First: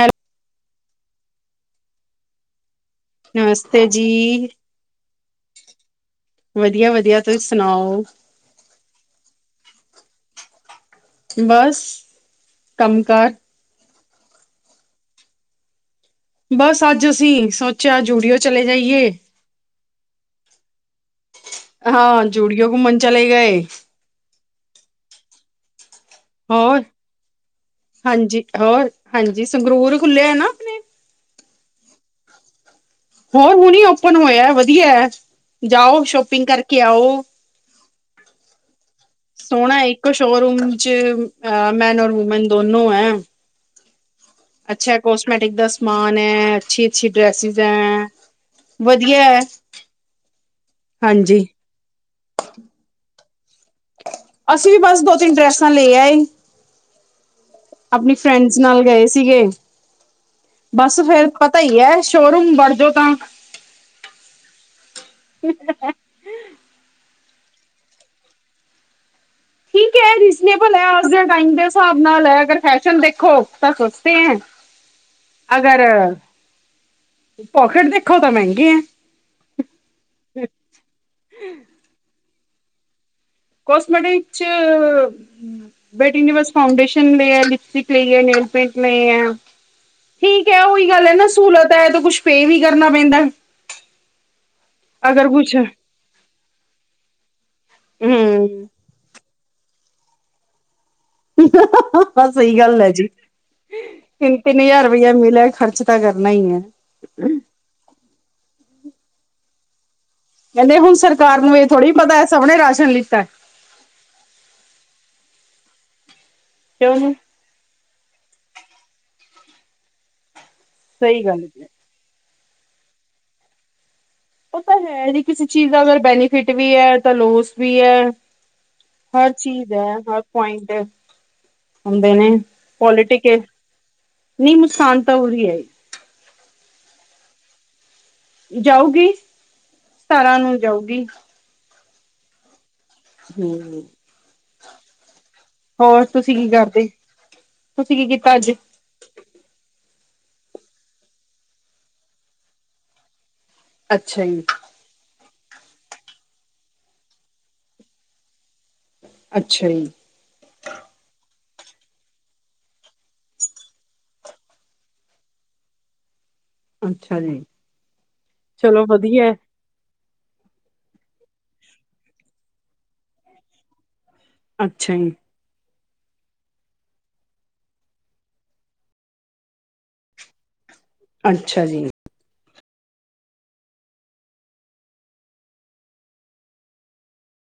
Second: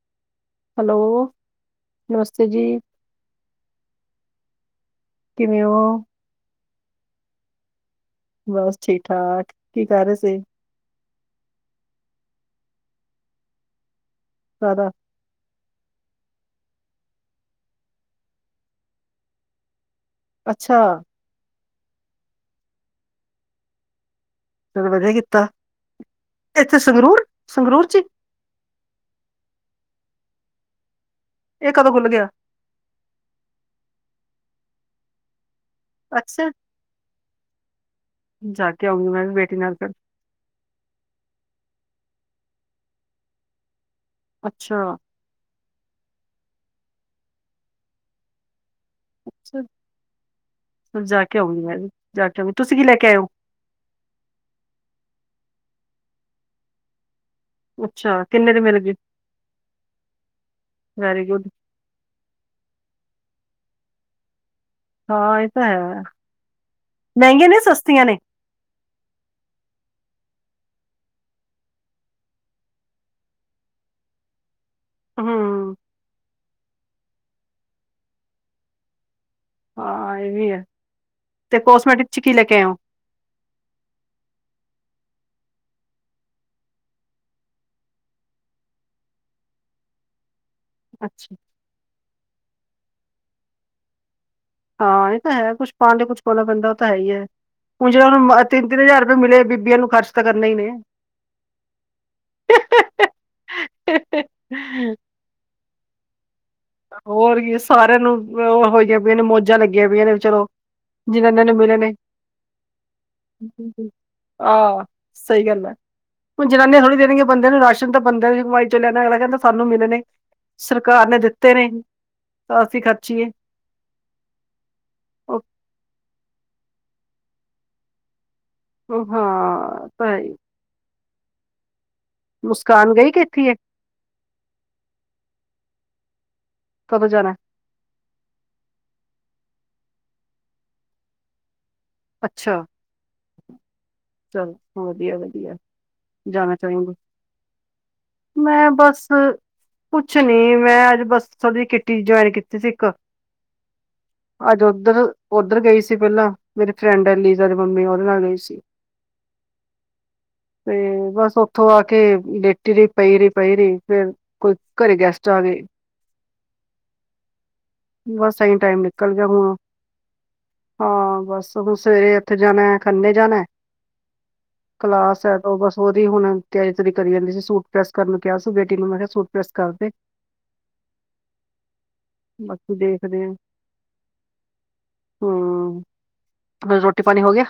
Hello hello ਨਮਸਤੇ ਜੀ। ਨਮਸਤੇ ਜੀ। ਕਿਵੇਂ ਹੋ ਵਧੀਆ- ਵਧੀਆ, ਤੁਸੀਂ ਸੁਣਾਓ। ਬਸ ਠੀਕ- ਠਾਕ, ਕੀ ਕਰ ਰਹੇ ਸੀ। ਬਸ ਕੰਮ ਕਾਰ [inaudible] ਬਸ ਅੱਜ ਅਸੀਂ ਸੋਚਿਆ, ਜੂਡੀਓ ਚਲੇ ਜਾਈਏ ਅੱਛਾ ਹਾਂ ਜੂਡੀਓ ਘੁੰਮਣ ਚਲੇ ਗਏ ਚਲੋ ਵਧੀਆ ਕੀਤਾ, ਇੱਥੇ ਹੋਰ ਸੰਗਰੂਰ, ਸੰਗਰੂਰ ਚ ਹੀ ਹਾਂਜੀ ਹੋਰ ਹਾਂਜੀ ਸੰਗਰੂਰ ਖੁੱਲਿਆ ਨਾ ਆਪਣੇ ਇਹ ਕਦੋਂ ਖੁੱਲ੍ਹ ਗਿਆ ਹੋਰ ਹੁਣ ਹੀ ਓਪਨ ਹੋਇਆ, ਵਧੀਆ ਹੈ ਜਾਓ ਸ਼ੋਪਿੰਗ ਅੱਛਾ ਕਰਕੇ ਆਓ, ਜਾ ਕੇ ਆਉਂਗੀ ਮੈਂ ਵੀ ਬੇਟੀ ਨਾਲ ਸੋਹਣਾ ਫਿਰ ਇੱਕ ਸ਼ੋਰੂਮ ਚ ਮੈਨ ਔਰ ਵੂਮੈਨ ਦੋਨੋ ਹੈ ਅੱਛਾ ਕੋਸਮੈਟਿਕ ਦਾ ਸਮਾਨ ਹੈ, ਅੱਛੀ -ਅੱਛੀ ਡ੍ਰੈਸਿਸ ਹੈ ਵਧੀਆ ਹੈ ਅੱ ਜਾ ਕੇ ਹਾਂਜੀ ਆਉਂਗੀ ਮੈਂ ਵੀ, ਜਾ ਕੇ ਆਉਗੀ, ਤੁਸੀਂ ਕੀ ਲੈ ਕੇ ਆਇਓ ਅਸੀਂ ਵੀ ਬਸ ਦੋ ਤਿੰਨ ਡਰੈਸਟਾਂ ਲੈ ਆਏ ਆਪਣੀ ਅੱਛਾ ਕਿੰਨੇ ਫਰੈਂਡਸ ਦੇ ਮਿਲ ਨਾਲ ਗਏ ਸੀਗੇ, ਬਸ ਵੈਰੀ ਫੇਰ ਗੁੱਡ ਪਤਾ ਹੀ ਹੈ ਸ਼ੋਰੂਮ ਵੜ ਜਾੋ ਤਾਂ ਹਾਂ ਇਹ ਤਾਂ ਹੈ, ਮਹਿੰਗੀਆਂ ਨੇ ਸਸਤੀਆਂ ਨੇ? [unintelligible] ਰੀਸਰੇਬਲ ਐ, ਟਾਈਮ ਦੇ ਹਿਸਾਬ ਨਾਲ ਐ, ਅਗਰ ਫੈਸ਼ਨ ਦੇਖੋ ਤਾਂ ਸਸਤੇ ਹੈ। ਹੂੰ ਅਗਰ ਪੋਕਟ ਦੇਖੋ ਤਾਂ, ਮਹਿੰਗੇ ਹੈ ਹਾਂ ਇਹ ਵੀ ਹੈ, ਤੇ ਕੋਸਮੈਟਿਕ ਚ ਕੀ ਲੈ ਕੇ ਆਇਓ ਕਸਮੈਟਿਕ ਚ ਬੈਟੀ ਨੇ ਬਸ ਫਾਊਂਡੇਸ਼ਨ ਲ ਹੈ, ਲਿਪਸਟਿਕ ਲਈ ਹੈ, ਨੇਲ ਪੇਂਟ ਲ ਹੈ ਠੀਕ ਏ, ਉਹੀ ਗੱਲ ਐ ਨਾਂ, ਅੱਛਾ ਸਹੂਲਤ ਏ ਤਾਂ ਕੁਛ ਪੇ ਵੀ ਕਰਨਾ ਪੈਂਦਾ। ਹਾਂ ਇਹ ਤਾਂ ਐ, ਕੁਛ ਪਾਣ ਲਈ ਕੁਛ ਪਾਉਣਾ ਪੈਂਦਾ ਉਹ ਤਾਂ ਹੈ ਈ ਐ। ਹੁਣ ਜਿਹੜਾ ਉਹਨਾਂ ਹਮ ਤਿੰਨ-ਤਿੰਨ ਹਜ਼ਾਰ ਰੁਪਏ ਮਿਲੇ ਬੀਬੀਆਂ ਨੂੰ ਖਰਚ ਤਾਂ ਕਰਨਾ ਈ ਨੇਂ [unintelligible] ਸਹੀ ਗੱਲ ਏ ਜੀ। [unintelligible] ਤਿੰਨ-ਤਿੰਨ ਹਜ਼ਾਰ ਰੁਪਇਆ ਮਿਲਿਆ, ਖਰਚ ਤਾਂ ਕਰਨਾ ਹੀ ਐ। ਹੋਰ ਕੀ ਸਾਰਿਆਂ ਨੂੰ ਅ ਹੋਈਆਂ ਪਈਆਂ ਨੇਂ, ਮੌਜਾਂ ਲੱਗੀਆਂ ਪਈਆਂ ਨੇਂ। ਕਹਿੰਦੇ ਹੁਣ ਸਰਕਾਰ ਨੂੰ ਇਹ ਥੋੜ੍ਹੀ ਪਤਾ ਐ, ਸਭ ਨੇਂ ਰਾਸ਼ਨ ਲਿੱਤਾ। ਆਹ ਸਹੀ ਗੱਲ ਐ, ਹੁਣ ਜਨਾਨੀਆਂ ਕਿਉਂ ਥੋੜ੍ਹੀ ਨਹੀਂ ਦੇਣਗੀਆਂ ਬੰਦੇ ਨੂੰ ਰਾਸ਼ਨ ਤਾਂ ਬੰਦੇ ਦੀ ਗਵਾਈ ਚ ਲਿਆਣਾ ਅਗਲਾ ਕਹਿੰਦਾ ਸਾਨੂੰ ਮਿਲਣੇ ਸਰਕਾਰ ਨੇਂ ਸਹੀ ਦਿੱਤ ਗੱਲ ਹੈ ਤਾਂ ਅਸੀਂ ਖਰਚੀਏ ਪਤਾ ਹੈ ਨੀਂ ਕਿਸੇ ਚੀਜ਼ ਦਾ ਅਗਰ ਬੈਨੀਫਿਟ ਵੀ ਐ ਤਾਂ ਲੋਸ ਵੀ ਐ। ਹਰ ਹਾਂ ਚੀਜ਼ ਹੈ ਤਾਂ ਹਰ ਹੀ ਪੁਆਇੰਟ ਹੁੰਦੇ ਨੇਂ, ਮੁਸਕਾਨ ਗਈ ਕਿ ਪੋਲੀਟੀਿਕ ਏ, ਇੱਥੇ ਹੀ ਹੈ ਮੁਸਕਾਨ ਤਾਂ ਉਹੀ ਐ। ਕਦੋਂ ਜਾਣਾ? ਜਾਊਗੀ, ਸਤਾਰਾਂ ਨੂੰ ਜਾਊਗੀ। ਅੱਛਾ ਹਮ ਚੱਲੋ, ਵਧੀਆ ਵਧੀਆ, ਹੋਰ ਤੁਸੀਂ ਕੀ ਜਾਣਾ ਕਰਦੇ ਚਾਈਦਾ। ਤੁਸੀਂ ਕੀ ਕੀਤਾ। ਅੱਜ ਮੈਂ ਬਸ ਕੁਛ ਨੀਂ ਮੈਂ ਅੱਜ ਬੱਸ ਥੋੜੀ ਜਿ ਕਿਟੀ ਜੁਆਇਨ ਕੀਤੀ ਸੀ ਇੱਕ ਅੱਛਾ ਜੀ। ਅੱਜ ਓਧਰ, ਉਧਰ ਗਈ ਸੀ ਪਹਿਲਾਂ, ਮੇਰੀ ਫਰੈਂਡ ਐ ਲੀਜਾ ਦੀ ਮੰਮੀ ਉਹਦੇ ਨਾਲ ਗਈ ਸੀ। ਅੱਛਾ ਜੀ। ਤੇ ਬਸ ਉੱਥੋਂ ਆ ਕੇ ਲੇਟੀ ਰਹੀ, ਪਈ ਰਹੀ, ਪਈ ਰਹੀ। ਫਿਰ ਕੋਈ ਘਰੇ ਗੈਸਟ ਆ ਗਏ। ਅੱਛਾ ਜੀ ਬਸ ਐਂਈਂ ਟਾਈਮ ਚਲੋ ਨਿਕਲ ਗਿਆ ਵਧੀਆ ਹੁਣ। ਹਾਂ ਬਸ ਹੁਣ ਸਵੇਰੇ ਉੱਥੇ ਜਾਣਾ ਖੰਨੇ ਜਾਣਾ। ਅੱਛਾ ਜੀ ਕਲਾਸ ਐ ਉਹ ਬਸ ਉਹਦੀ ਹੁਣ ਤਿਆਰੀ-ਤੁਰੀ ਕਰੀ ਜਾਂਦੀ ਸੀ। ਸੂਟ ਪ੍ਰੈਸ ਕਰਨ ਨੂੰ ਕਿਹਾ ਸੀ ਬੇਟੀ ਨੂੰ ਮੈਂ ਕਿਹਾ ਸੂਟ ਪ੍ਰੈਸ ਕਰਦੇ। [unintelligible] ਅੱਛਾ ਜੀ। ਬਾਕੀ ਦੇਖਦੇ ਆਂ, ਹਾਂ। ਹੁਣ ਰੋਟੀ-ਪਾਣੀ ਹੋ ਗਿਆ।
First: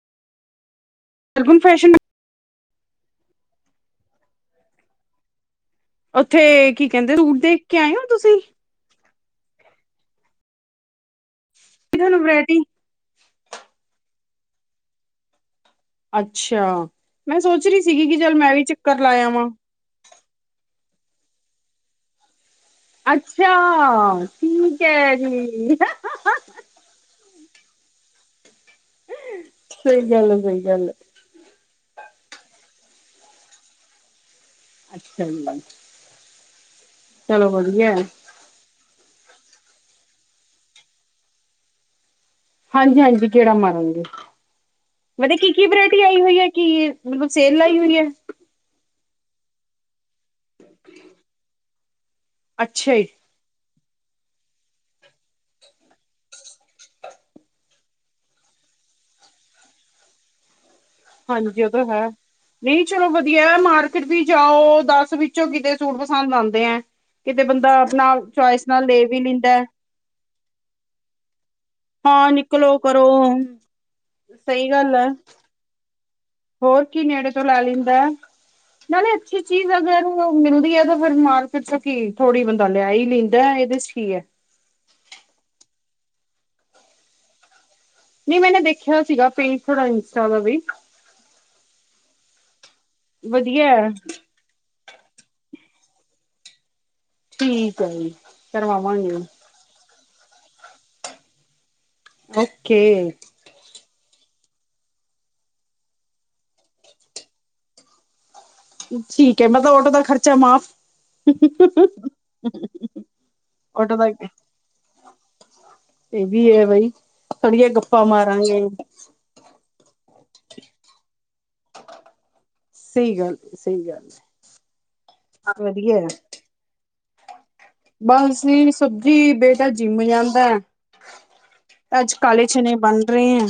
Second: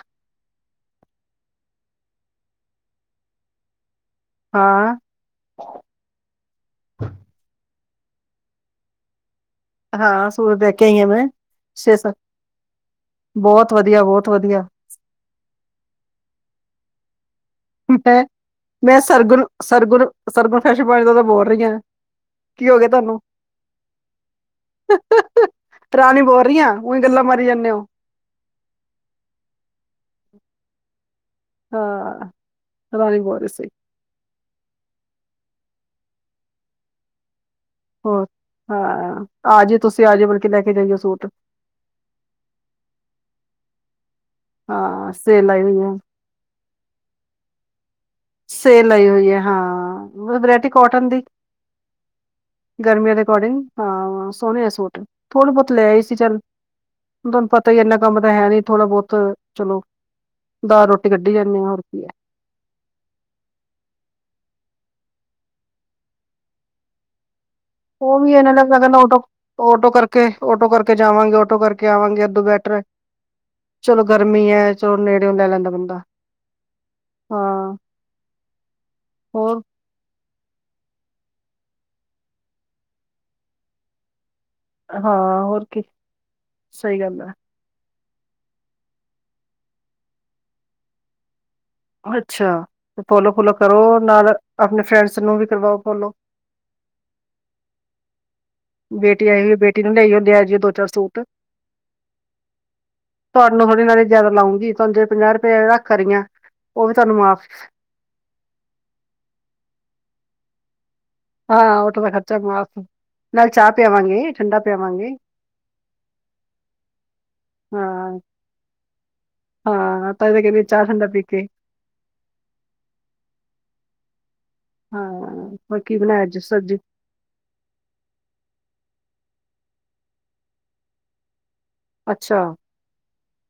ਅਲਗੁਨ ਫੈਸ਼ਨ ਹਾਂ। ਉੱਥੇ ਕੀ ਕਹਿੰਦੇ ਸੂਟ ਦੇਖ ਕੇ ਆਏ ਓਂ ਤੁਸੀਂ? ਹਾਂ ਸੂਰ ਦੇਖ ਕੇ ਆਈ ਆ ਮੈਂ ਛੇ ਸੱ, ਤੁਹਾਨੂੰ ਵਰਾਇਟੀ ਬੋਤ ਵਧੀਆ ਬੋਤ ਵਧੀਆ। ਅੱਛਾ, ਮੈਂ ਸੋਚ ਰੀ ਸੀਗੀ ਕਿ ਚੱਲ ਮੈਂ ਵੀ ਚੱਕਰ ਲਾਇ ਆਵਾਂ। ਸਰਗੁਨ, ਸਰਗੁਨ ਫੈਸ਼ਨ ਪਾਆਣੀ ਦਾ ਤਾਂ ਬੋਲ ਰੀਆਂ। ਕੀ ਹੋ ਗਿਆ ਤੁਹਾਨੂੰ? ਅੱਛਾ, ਠੀਕ ਹੈ [unintelligible] ਜੀ। ਰਾਣੀ ਬੋਲ ਰੀ ਆ। ਉਈ ਗੱਲਾਂ ਮਾਰੀ ਜਾਂਨੇ ਓ। [unintelligible] ਸਈ ਗੱਲ ਸਈ ਗੱਲ। ਹਾਂ, ਰਾਣੀ ਬੋਲ ਰਹੀ ਸੀ। ਅੱਛਾ ਜੀ [unintelligible] ਚਲੋ ਵਧੀਆ। ਹੋਰ ਹਾਂ, ਆ ਜਇਉ ਤੁਸੀਂ ਆਜੋ ਬਲਕਿ ਲੈ ਕੇ ਜਾਈਓ ਸੂਟ। ਹਾਂਜੀ, ਹਾਂਜੀ ਗੇੜਾ ਮਾਰਾਂਗੇ, ਹਾਂ ਪਤਾ ਸੇਲ ਆਈ ਕੀ-ਕੀ ਹੋਈ ਹੈ ਵਿਰਾਇਟੀ ਆਈ ਹੋਈ ਏ? ਕੀ? ਮਤਲਬ ਸੇਲ ਲਾਈ ਹੋਈ ਐ। ਸੇਲ ਲਾਈ ਹੋਈ ਐ ਹਾਂ, ਵਰਾਇਟੀ ਕੋਟਨ ਦੀ, ਅੱਛਾ ਜੀ, ਗਰਮੀਆਂ ਦੇ ਅਕੋਡਿੰਗ ਹਾਂ, ਸੋਹਣੇ ਆ ਸੂਟ ਥੋੜੇ ਬਹੁਤ ਲੈ ਆਈ ਸੀ ਚੱਲ। ਤੁਹਾਨੂੰ ਪਤਾ ਈ ਇੰਨਾ ਕੰਮ ਤਾਂ ਹੈ ਨੀ ਥੋੜਾ ਬਹੁਤ ਚਲੋ, ਦਾ ਰੋਟ ਹਾਂਜੀ ਉਹ ਤਾ ਹੈ। ਨੀ ਚਲੋ ਵਧੀਆ ਮਾਰਕੀਟ ਵੀ ਜਾਓ ਦੱਸ ਵਿੱਚੋਂ ਕਿਤੇ ਸੂਟ ਪਸੰਦ ਆਂਦੇ ਐ। ਕਿਤੇ ਬੰਦਾ ਉਹ ਵੀ ਇਹਨਾਂ ਲੱਗ ਕਹਿੰਦਾ ਮੈਂ ਵੀ ਓਟੋ, ਲੈਂਦਾ। ਹੈ। ਓਟੋ ਕਰਕੇ ਓਟੋ ਕਰਕੇ ਜਾਵਾਂਗੇ ਓਟੋ ਕਰਕੇ ਆਵਾਂਗੇ ਏਦੁ ਬੈਟਰ ਐ ਪਰ ਓ ਚਲੋ ਗਰਮੀ ਐ ਚਲੋ ਨੇੜਿਓ ਲੈ ਲੈਂਦਾ ਬੰਦਾ। ਹੋਰ ਕੀ ਨੇੜੇ ਤੋਂ ਲੈ ਹਾਂ ਲੈਂਦਾ ਨਾਲੇ ਅੱਛੀ ਹੋਰ ਚੀਜ਼ ਅਗਰ ਮਿਲਦੀ ਏ ਤਾਂ ਫੇਰ ਮਾਰਕੀਟ ਚੋਂ ਕੀ ਥੋੜੀ ਬੰਦਾ ਲਿਆ ਈ ਲੈਂਦਾ ਇਹਦੇ 'ਚ ਕੀ ਐ। ਹਾਂ ਹੋਰ ਕੀ, ਸਈ ਗੱਲ ਐ। ਨੀ ਮੈਨੇ ਦੇਖਿਆ ਸੀਗਾ ਪੇਜ ਥੋੜਾ ਇੰਸਟਾ ਆਲਾ ਵੀ। ਅੱਛਾ ਤੇ ਫੋਲੋ ਫੁਲੋ ਵਧੀਆ ਕਰੋ ਹੈ ਨਾਲ ਆਪਣੇ ਫਰੈਂਡਸ ਨੂੰ ਵੀ ਕਰਵਾਓ ਫੋਲੋ। ਠੀਕ ਐ ਜੀ। ਕਰਵਾਵਾਂਗੇ ਬੇਟੀ ਆਈ ਹੋਈ ਏ ਬੇਟੀ ਨੂੰ ਲੈ ਆਇਓ ਦੀਆ ਜੀ ਓ ਦੋ ਚਾਰ ਸੂਟ। ਓਕੇ। ਤੁਹਾਨੂੰ ਥੋੜੀ ਨਾਅ ਨੀ ਜਿਆਦਾ ਲਾਉਂਗੀ ਤੁਹਾਨੂੰ ਜੇ ਪੰਜਾਹ ਰੁਪਏ ਰੱਖ ਰੀਆ ਉਹ ਵੀ ਤੁਹਾਨੂੰ ਮਾਫ਼। ਠੀਕ ਏ ਮਤਲਬ ਓਟੋ ਦਾ ਖਰਚਾ ਮਾਫ਼ ਹਾਂ ਓਟੋ ਦਾ ਖਰਚਾ ਮਾਫ ਨਾਲੇ ਚਾਹ ਆਟੋ ਦਾ ਪਿਆਵਾਂਗੇ, ਠੰਡਾ ਪਿਆਵਾਂਗੇ। ਇਹ ਵੀ ਏ ਬਈ ਥੋੜੀਆਂ ਗੱਪਾਂ ਹਾਂ ਮਾਰਾਂਗੇ। ਹਾਂ ਤਾਂ ਈ ਤ ਕਹਿੰਨੀ ਚਾਹ, ਠੰਡਾ ਪੀ ਕੇ। ਸਈ ਗੱਲ ਸਈ ਗੱਲ। ਹਾਂ ਹੈ ਪਰ ਕੀ ਵਧੀਆ ਹੈ। ਬਣਾਇਆ ਜੇ ਸਬਜ਼ੀ ਬਸ ਨੀ ਸਬਜ਼ੀ ਬੇਟਾ ਜਿੰਮ ਜਾਂਦਾ ਐ। ਅੱਜ ਅੱਛਾ ਕਾਲੇ ਚਣੇ ਬਣ ਰਹੇ ਐ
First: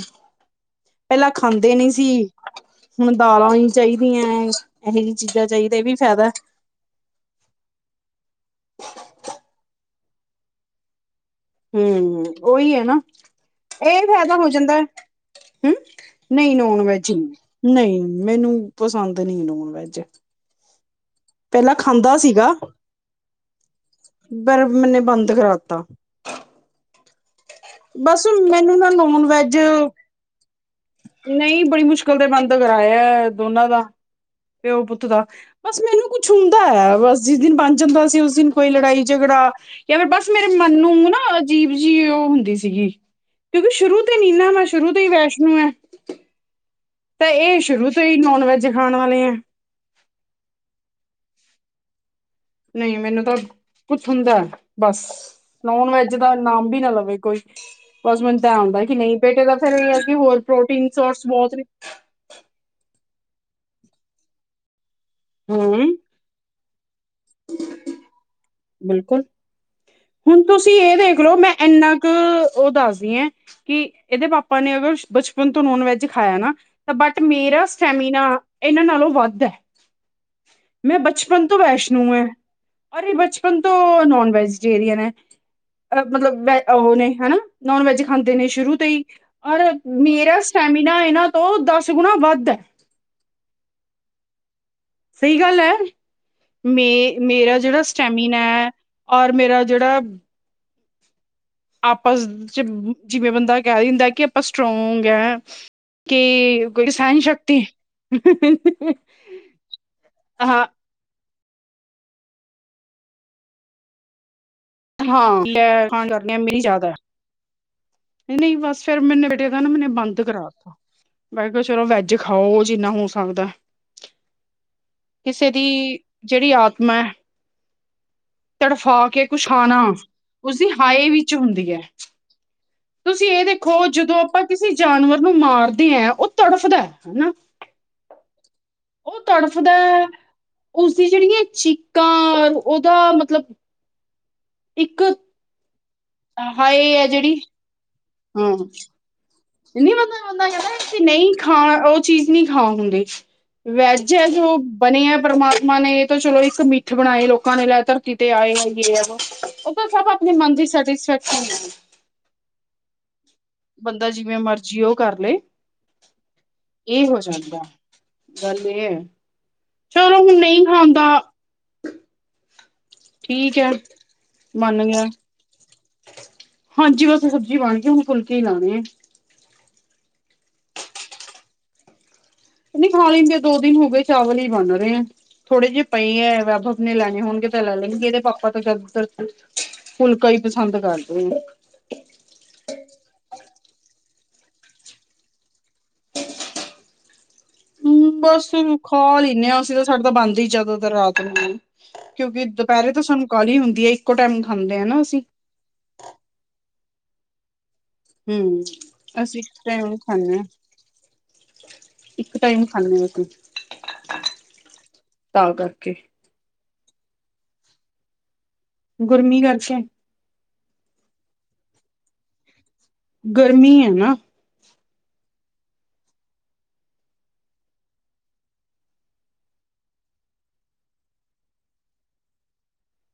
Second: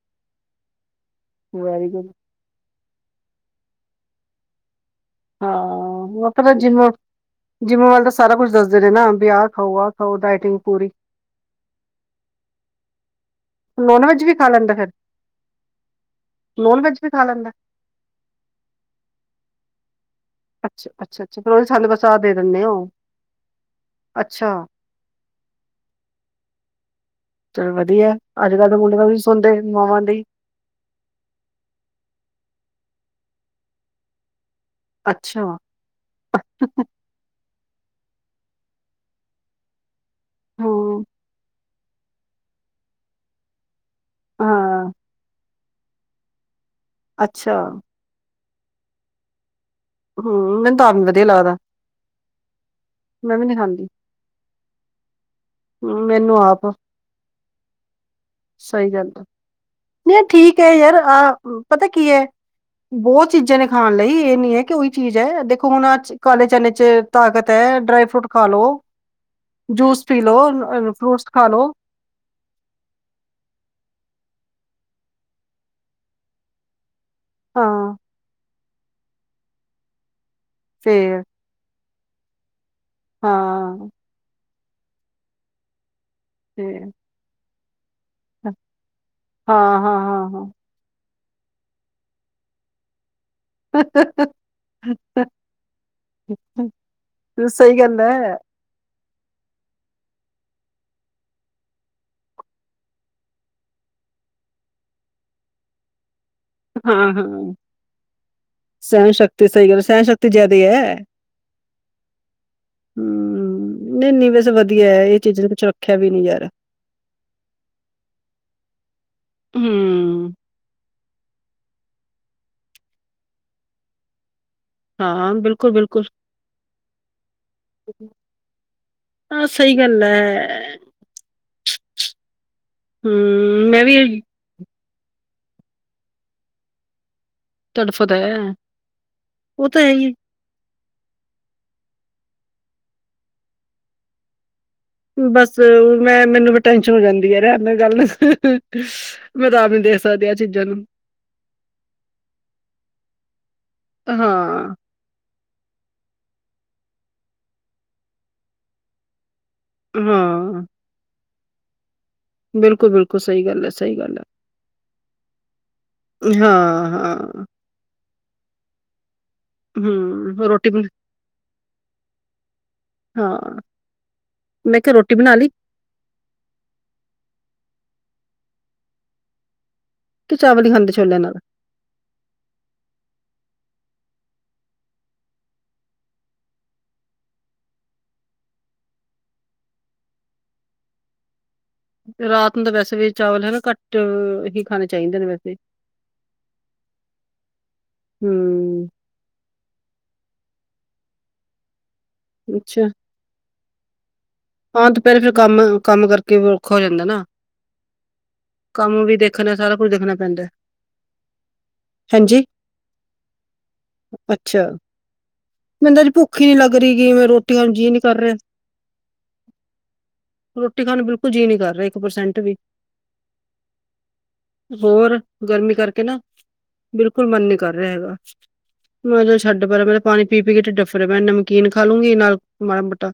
ਪਹਿਲਾਂ ਖਾਂਦੇ ਵੈਰੀ ਨਈ ਸੀ। ਗੁੱਡ ਹੁਣ ਦਾਲਾਂ ਹੀ ਚਾਹੀਦੀਆਂ ਇਹੋ ਜਿਹੀ ਚੀਜ਼ਾਂ ਚਾਹੀਦਾ ਇਹ ਵੀ ਹਾਂ ਫਾਇਦਾ ਮ ਤੇਬ ਜਿੰਮ ਜਿੰਮ ਵੱਲ ਤਾਂ ਸਾਰਾ ਕੁਛ ਦੱਸਦੇ ਨੇ ਨਾ ਵਿਆਹ ਖਾਓ ਆਹ ਖਾਓ ਡਾਇਟਿੰਗ ਪੂਰੀ ਹਮ ਓਹੀ ਹੈ। ਨਾ ਨੋਨ ਇਹ ਵੈਜ ਵੀ ਫਾਇਦਾ ਹੋ ਖਾ ਲੈਂਦਾ ਜਾਂਦਾ ਫਿਰ ਹਮ ਨਹੀਂ ਨੋਨ ਵੀ ਵੈਜ ਖਾ ਲੈਂਦਾ ਨਹੀਂ। ਮੈਨੂੰ ਪਸੰਦ ਨੀ ਨੋਨ ਵੈਜ ਅਛ ਅੱਛਾ ਅੱਛਾ ਫਿਰ ਉਹਦੀ ਪਹਿਲਾਂ ਸਾਨੂੰ ਬਸਾ ਖਾਂਦਾ ਦੇ ਦਿੰਦੇ ਆ ਉਹ ਬਰਫ਼ ਮੈਨੇ ਬੰਦ ਕਰਾਤਾ ਚਲ ਵਧੀਆ ਬਸ ਅੱਜ ਕੱਲ੍ਹ ਦੇ ਮੈਨੂੰ ਨਾ ਮੁੰਡੇ ਤਾਂ ਵੀ ਨੋਨ ਵੈਜ ਸੁਣਦੇ ਮਾਵਾਂ ਦੀ ਨਹੀਂ ਬੜੀ ਮੁਸ਼ਕਿਲ ਤੇ ਬੰਦ ਕਰਾਇਆ ਦੋਨਾਂ ਦਾ ਪਿਓ ਪੁੱਤ ਦਾ ਅੱਛਾ ਬਸ ਮੈਨੂੰ ਕੁਛ ਹੁੰਦਾ ਹੈ। ਬਸ ਜਿਸ ਦਿਨ ਬਣ ਜਾਂਦਾ ਸੀ ਉਸ ਦਿਨ ਕੋਈ ਲੜਾਈ ਝਗੜਾ ਜਾਂ ਫਿਰ ਬਸ ਮੇਰੇ ਮਨ ਨੂੰ ਹੂੰ ਨਾ ਅਜੀਬ ਜੀ ਉਹ ਹੁੰਦੀ ਸੀਗੀ ਕਿਉਂਕਿ ਸ਼ੁਰੂ ਤੇ ਨੀਨਾ ਮੈਂ ਹਾਂ ਸ਼ੁਰੂ ਤੋਂ ਹੀ ਵੈਸ਼ਨੂੰ ਹੈ। ਤਾਂ ਇਹ ਅੱਛਾ ਸ਼ੁਰੂ ਤੋਂ ਹੀ ਨੋਨ ਵੈਜ ਖਾਣ ਵਾਲੇ ਹੈ। ਮੈਨੂੰ ਤਾਂ ਆਪ ਨੀ ਵਧੀਆ ਲੱਗਦਾ ਨਹੀਂ ਮੈਨੂੰ ਤਾਂ ਮੈਂ ਵੀ ਨਹੀਂ ਖਾਂਦੀ ਕੁਛ ਹੁੰਦਾ ਬਸ ਨੋਨ ਹੂੰ, ਵੈਜ ਮੈਨੂੰ ਦਾਨਾਮ ਆਪ ਵੀ ਨਾ ਲਵੇ ਕੋਈ ਬਸ ਮੈਨੂੰ ਤ ਆਉਂਦਾ ਸਹੀ ਕਿ ਗੱਲ ਨਹੀਂ ਹੈ। ਬੇਟੇ ਦਾ ਫੇਰ ਇਹ ਹੈ। ਕਿ ਨਹੀਂ ਹੋਰ ਠੀਕ ਹੈ ਪ੍ਰੋਟੀਨ ਯਾਰ ਆ ਸੋਰਸ ਬਹੁਤ ਨੇ ਪਤਾ ਕੀ ਹੈ ਬਹੁਤ ਚੀਜ਼ਾਂ ਨੇ ਖਾਣ ਲਈ ਇਹ ਨੀ ਹੈ। ਕਿ ਉਹੀ ਚੀਜ਼ ਹੈ। ਦੇਖੋ ਹੁਣ ਹੂੰ ਅੱ ਕਾਲੇ ਚਨੇ ਚ ਤਾਕਤ ਐ ਡਰਾਈ ਫਰੂਟ ਖਾ ਲੋ, ਬਿਲਕੁਲ ਜੂਸ ਪੀ ਲੋ ਅ ਫਰੂਟਸ ਖਾ ਲੋ। ਇੱਕ ਉਹ ਦੱਸਦੀ ਐ ਕਿ ਇਹਦੇ ਪਾਪਾ ਨੇ ਅਗਰ ਬਚਪਨ ਤੋਂ ਨੋਨ ਵੈਜ ਖਾਇਆ ਨਾ। ਬਟ ਮੇਰਾ ਹਾਂ ਸਟੈਮੀਨਾ ਇਹਨਾਂ ਨਾਲੋਂ ਵੱਧ ਐ, ਮੈਂ ਫੇਰ ਬਚਪਨ ਵੈਸ਼ਨੂ ਐ ਔਰ ਏ ਬਚ ਹਾਂ ਹੁਣ ਵੈਜੀਟੈਰੀਅਨ ਐ, ਅਹ ਮਤਲਬ ਵ ਤੇ ਉਹ ਨੇ ਹਨਾ। ਨੋਨ ਵੈਜ ਖਾਂਦੇ ਨੇ ਹਾਂ ਸ਼ੁਰੂ ਤੋਂ ਹੀ ਔਰ ਹਾਂ ਹਾਂ ਮੇਰਾ ਹਾਂ ਸਟੈਮੀਨਾ ਹੈ। ਨਾ ਤੋਂ ਦਸ ਗੁਣਾ ਵੱਧ ???? ਸਹੀ ਗੱਲ ਐ। ਮੇ ਮੇਰਾ ਸਹੀ ਜਿਹੜਾ ਗੱਲ ਹੈ ਸਟੈਮੀਨੈ ਔਰ ਮੇਰਾ ਜੇੜਾ ਆਪਸ ਚ ਜਿਵੇਂ ਬੰਦਾ ਕਹਿ ਦਿੰਦਾ ਕਿ ਆਪਾਂ ਸਟਰੋਂਗ ਐਂ, ਕਿ ਕੋਈ ਹਾਂ ਸਹਿਣ ਹਾਂ, ਸ਼ਕਤੀ ਸਹਿਣ ਸ਼ਕਤੀ ਸਹੀ ਗੱਲ ਸਹਿਣ ਸ਼ਕਤੀ ਜਿਆਦੇ ਹਾਂ ਐ। ਹੂੰ, ਨਹੀਂਨੀ ਵੈਸ ਵਧੀ ਹਾਂ ਲੈ ਖਣ ਕਰ ਆ ਮੇਰੀ ਜ਼ਿਆਦਾ [unintelligible] ਨਈਂ ਬਸ ਫੇਰ ਮੈਨੇ ਬੇਟੇ ਦਾ ਨਾ ਮੈਨੇ ਬੰਦ ਹਮ ਕਰਾਤਾ। ਮੈਂ ਕਿਹਾ ਚਲੋ ਵੈੱਜ ਖਾਓ, ਜਿੰਨਾ ਹੋ ਸਕਦਾ। ਹਾਂ ਕਿਸੇ ਦੀ ਜਿਹੜੀ ਆਤਮੈਂਏਂ। ??? [unintelligible] ਤੜਫਾ ਕੇ ਕੁਛ ਖਾਣਾ, ਹੈ ਉਸਦੀ ਹਾਏ ਵਿੱਚ ਹੁੰਦੀ ਐ। ਤੁਸੀਂ ਇਹ ਹਮ ਮੈਂ ਦੇਖੋ ਵੀ ਜਦੋਂ ਆਪਾਂ ਕਿਸੇ ਜਾਨਵਰ ਨੂੰ ਮਾਰਦੇਂਐਂ ਉਹ ਤੜਫਦੈ ਹਨਾ? ਤੜਫਦਾ ਹੈ ਉਹ ਉਹ ਤੜਫਦੈ ਤਾਂ ਹੈ ਹੀ ਉਸਦੀ ਜਿਹੜੀਆਂ ਚੀਕਾਂ, ਉਹਦਾ ਮਤਲਬ ਇੱਕ ਬਸ ਮੈਂ ਮੈਨੂੰ ਵੀ ਟੈਨਸ਼ਨ ਹਾਏ ਹੋ ਹੈ ਜਾਂਦੀ ਜਿਹੜੀ ਐ, ਰ ਮ ਗੱਲ ਹਾਂ ਮੈਂ ਤਾਂ ਆਪ ਨੀ ਨਹੀਂ ਦੇਖ ਮਦਾ ਸਕਦੀ ਆ ਬੰਦਾ ਚੀਜ਼ਾਂ ਨੂੰ ਕਹਿੰਦਾ ਨਹੀਂ ਖਾਂ, ਉਹ ਚੀਜ਼ ਨੀਂ ਖਾ ਹੁੰਦੀ। ਵੈੱਜ ਐ ਜੋ ਹਾਂ ਬਨਿਐ ਪਰਮਾਤਮਾ ਨੇ ਤਾਂ ਚਲੋ ਇੱਕ ਮਿੱਥ ਬਣਾਏ ਲੋਕਾਂ ਨੇ ਲੈ ਧਰਤੀ ਤੇ ਆਏ ਹੈਗੇ ਆ ਵਾ ਸਭ ਆਪਣੇ ਮਨ ਹਾਂ ਦੀ ਸੈਟਿਸਫੈਕਸ਼ਨ ਐ। ਬਿਲਕੁ ਬਿਲਕਲ ਕੁ ਸਈ ਗੱਲ ਐ। ਬੰਦਾ ਜਿਵੇਂ ਮਰਜ਼ੀ ਓ ਕਰ ਲੇ। ਹਾਂ ਇਹ ਹੋ ਹਾਂ ਜਾਂਦਾ, ਗੱਲ ਇਹ ਐ। ਹੂੰ, ਰੋਟੀ ਬ ਠੀਕ ਹਾਂ, ਹੈ ਮੈਂ ਮੰਨ ਕਿਆ ਗਿਆ ਰੋਟੀ ਬਣਾ ਲਈ? ਹਾਂਜੀ ਬਸੇ ਸਬਜ਼ੀ ਬਣਗੀ, ਹੁਣ ਫੁਲਕੇ ਈ ਲਾਣੇ ਏਂ। ਤੇ ਚਾਵਲ ਹੀ ਖਾਂਦੇ ਛੋਲਿਆਂ ਨਾਲ? ਨਹੀਂ ਖਾ ਲੈਂਦੇ ਦੋ ਦਿਨ ਹੋ ਗਏ ਚਾਵਲ ਹੀ ਬਂਨ ਰਏਂ ਐਂ। ਥੋੜੇ ਜਿਹੇ ਪਏਂ ਐਂ ਪ੍ਰਬਜੋ ਨੇ ਲੈਣੇ ਹੋਣਗੇ ਤਾਂ ਲੈ ਲੈਣਗੇ ਇਹਦੇ ਪਾਪਾ ਤੋਂ ਚਲ ਫੁਲਕਾ ਹੀ ਪਸੰਦ ਕਰਦੇਂ ਐਂ। ਰਾਤ ਨੂੰ ਤਾਂ ਵੈਸੇ ਵੀ ਚਾਵਲ ਹਨਾ ਘੱਟ, ਹੀ ਖਾਣੇ ਚਾਹੀਦੇ ਨੇ ਵੈਸੇ। [unintelligible] ਹੂੰ ਬਸ ਹਮ ਖਾ ਲਿੱਨੇ ਆਂ ਅਸੀਂ ਤਾਂ ਸਾਡੇ ਤਾਂ ਬੰਨਦੀ ਜਾਦਤਰ ਰਾਤ ਨੂੰ ਐਂ। ਕਿਉਂਕਿ ਦੁਪਹਿਰੇ ਤੋਂ ਸਾਨੂੰ ਕਾਹਲੀ ਹੁੰਦੀ ਐ ਇੱਕੋ ਟਾਈਮ ਖਾਂਦੇ ਆ ਆਂ ਨਾ ਦੁਪਹਿਰੇ ਅਸੀਂ ਫਿਰ ਕੰਮ, ਕੰਮ ਕਰਕੇ ਔਖਾ ਹੋ ਜਾਂਦਾ ਨਾ? ਹਮ ਕੰਮ ਵੀ ਅਸੀਂ ਦੇਖਨੈ ਇੱਕ ਸਾਰਾ ਕੁਝ ਟਾਈਮ ਦੇਖਣਾ ਖਾਂਦੇ ਹਾਂ ਪੈਂਦੈ। ਇੱਕ ਹਾਂਜੀ? ਟਾਈਮ ਖਾਂਦੇ ਹਾਂ ਅਸੀਂ ਅੱਛਾ, ਤਾਂ ਕਰਕੇ ਬੰਦਾ ਜੀ ਭੁੱਖ ਭੁਖ ਈ ਨੀ ਲਗਰਿਗੀ, ਰੋਟੀ ਆਂ ਨੂਂ ਜੀ ਨੀਂ ਕਰ ਰਿਆ। ਗੁਰਮੀ ਕਰ ਕੇ ਰੋਟੀ ਖਾਣ ਨੂੰ ਬਿਲਕੁਲ ਜੀਅ ਨੀ ਕਰ ਰਿਹਾ ਇੱਕ ਪਰਸੈਂਟ ਵੀ। ਗਰਮੀ ਐ ਨਾ? ਹੋਰ, ਗਰਮੀ ਕਰਕੇ ਨਾ, ਬਿਲਕੁਲ ਮਨ ਨੀ ਕਰ ਰਿਆ ਹੈਗਾ। ਮੈਂ ਜਦੋਂ ਛੱਡ ਪਰਾਂ ਮੈਂ ਤਾਂ ਪਾਣੀ ਪੀ-ਪੀ ਕੇ ਢਿੱਡੱ ਅੱਫਰੇ ਪਏ ਨੇ, ਨਮਕੀਨ ਖਾ ਲੂੰਗੀ ਨਾਲ ਮਾੜਾ ਮੋਟਾ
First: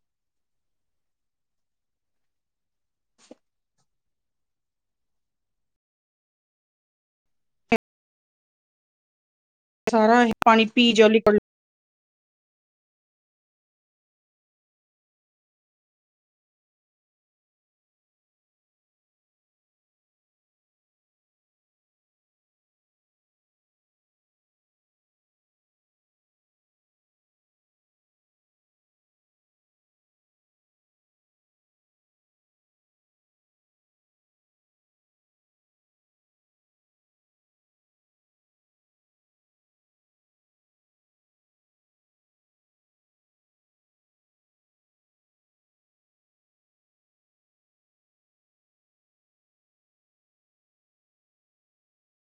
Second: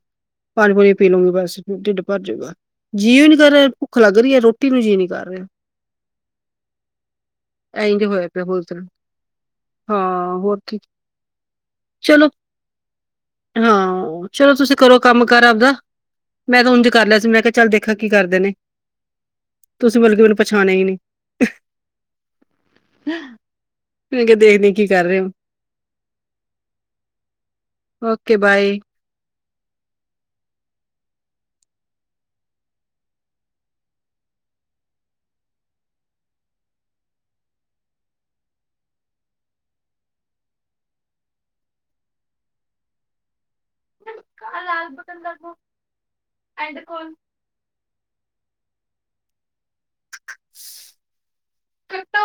[unintelligible] ਪੀ ਲੁਂਗੀ ਬਸ ਢਿੱਡ ਭਰਜੂਗਾ, ਜੀ ਵੀ ਨੀ ਕਰ ਰਿਆ ਭੁੱਖ ਲੱਗ ਰਈ ਏ ਰੋਟੀ ਨੂੰ ਜੀਅ ਨੀ ਕਰ ਰਿਆ। ਇ ਜੋ ਹੋਇਆ [unintelligible] ਪਿਆ ਬੋਲਦੇ ਆ ਸਾਰਾ ਇਹ ਹੋਰ ਪਾਣੀ ਕੀ ਪੀ ਜਾਓ ਲਿਕੁਇਡ ਚਲੋ, ਹਾਂ ਚਲੋ ਤੁਸੀਂ ਕਰੋ ਕੰਮ ਕਾਰ ਆਪਦਾ। ਮੈਂ ਤਾਂ ਉੰਝ ਕਰ ਲਿਆ ਸੀ ਮੈਂ ਕਿਹਾ ਚੱਲ ਦੇਖਾਂ ਕੀ ਕਰਦੇ ਨੇ। ਤੁਸੀਂ ਮਤਲਬ ਮੈਨੂੰ ਪਛਾਣਿਆ ਹੀ ਨਹੀਂ ਮ ਕਿਹਾ ਦੇਖਦੇ ਕੀ ਕਰ ਰਹੇ ਹੋ ਓਕੇ ਬਾਏ [unintelligible] ਲਾਲ ਪਤੰਦਰ ਕੋ ਐਂਡ ਕੋ [unintelligible] ਕੱਟੋ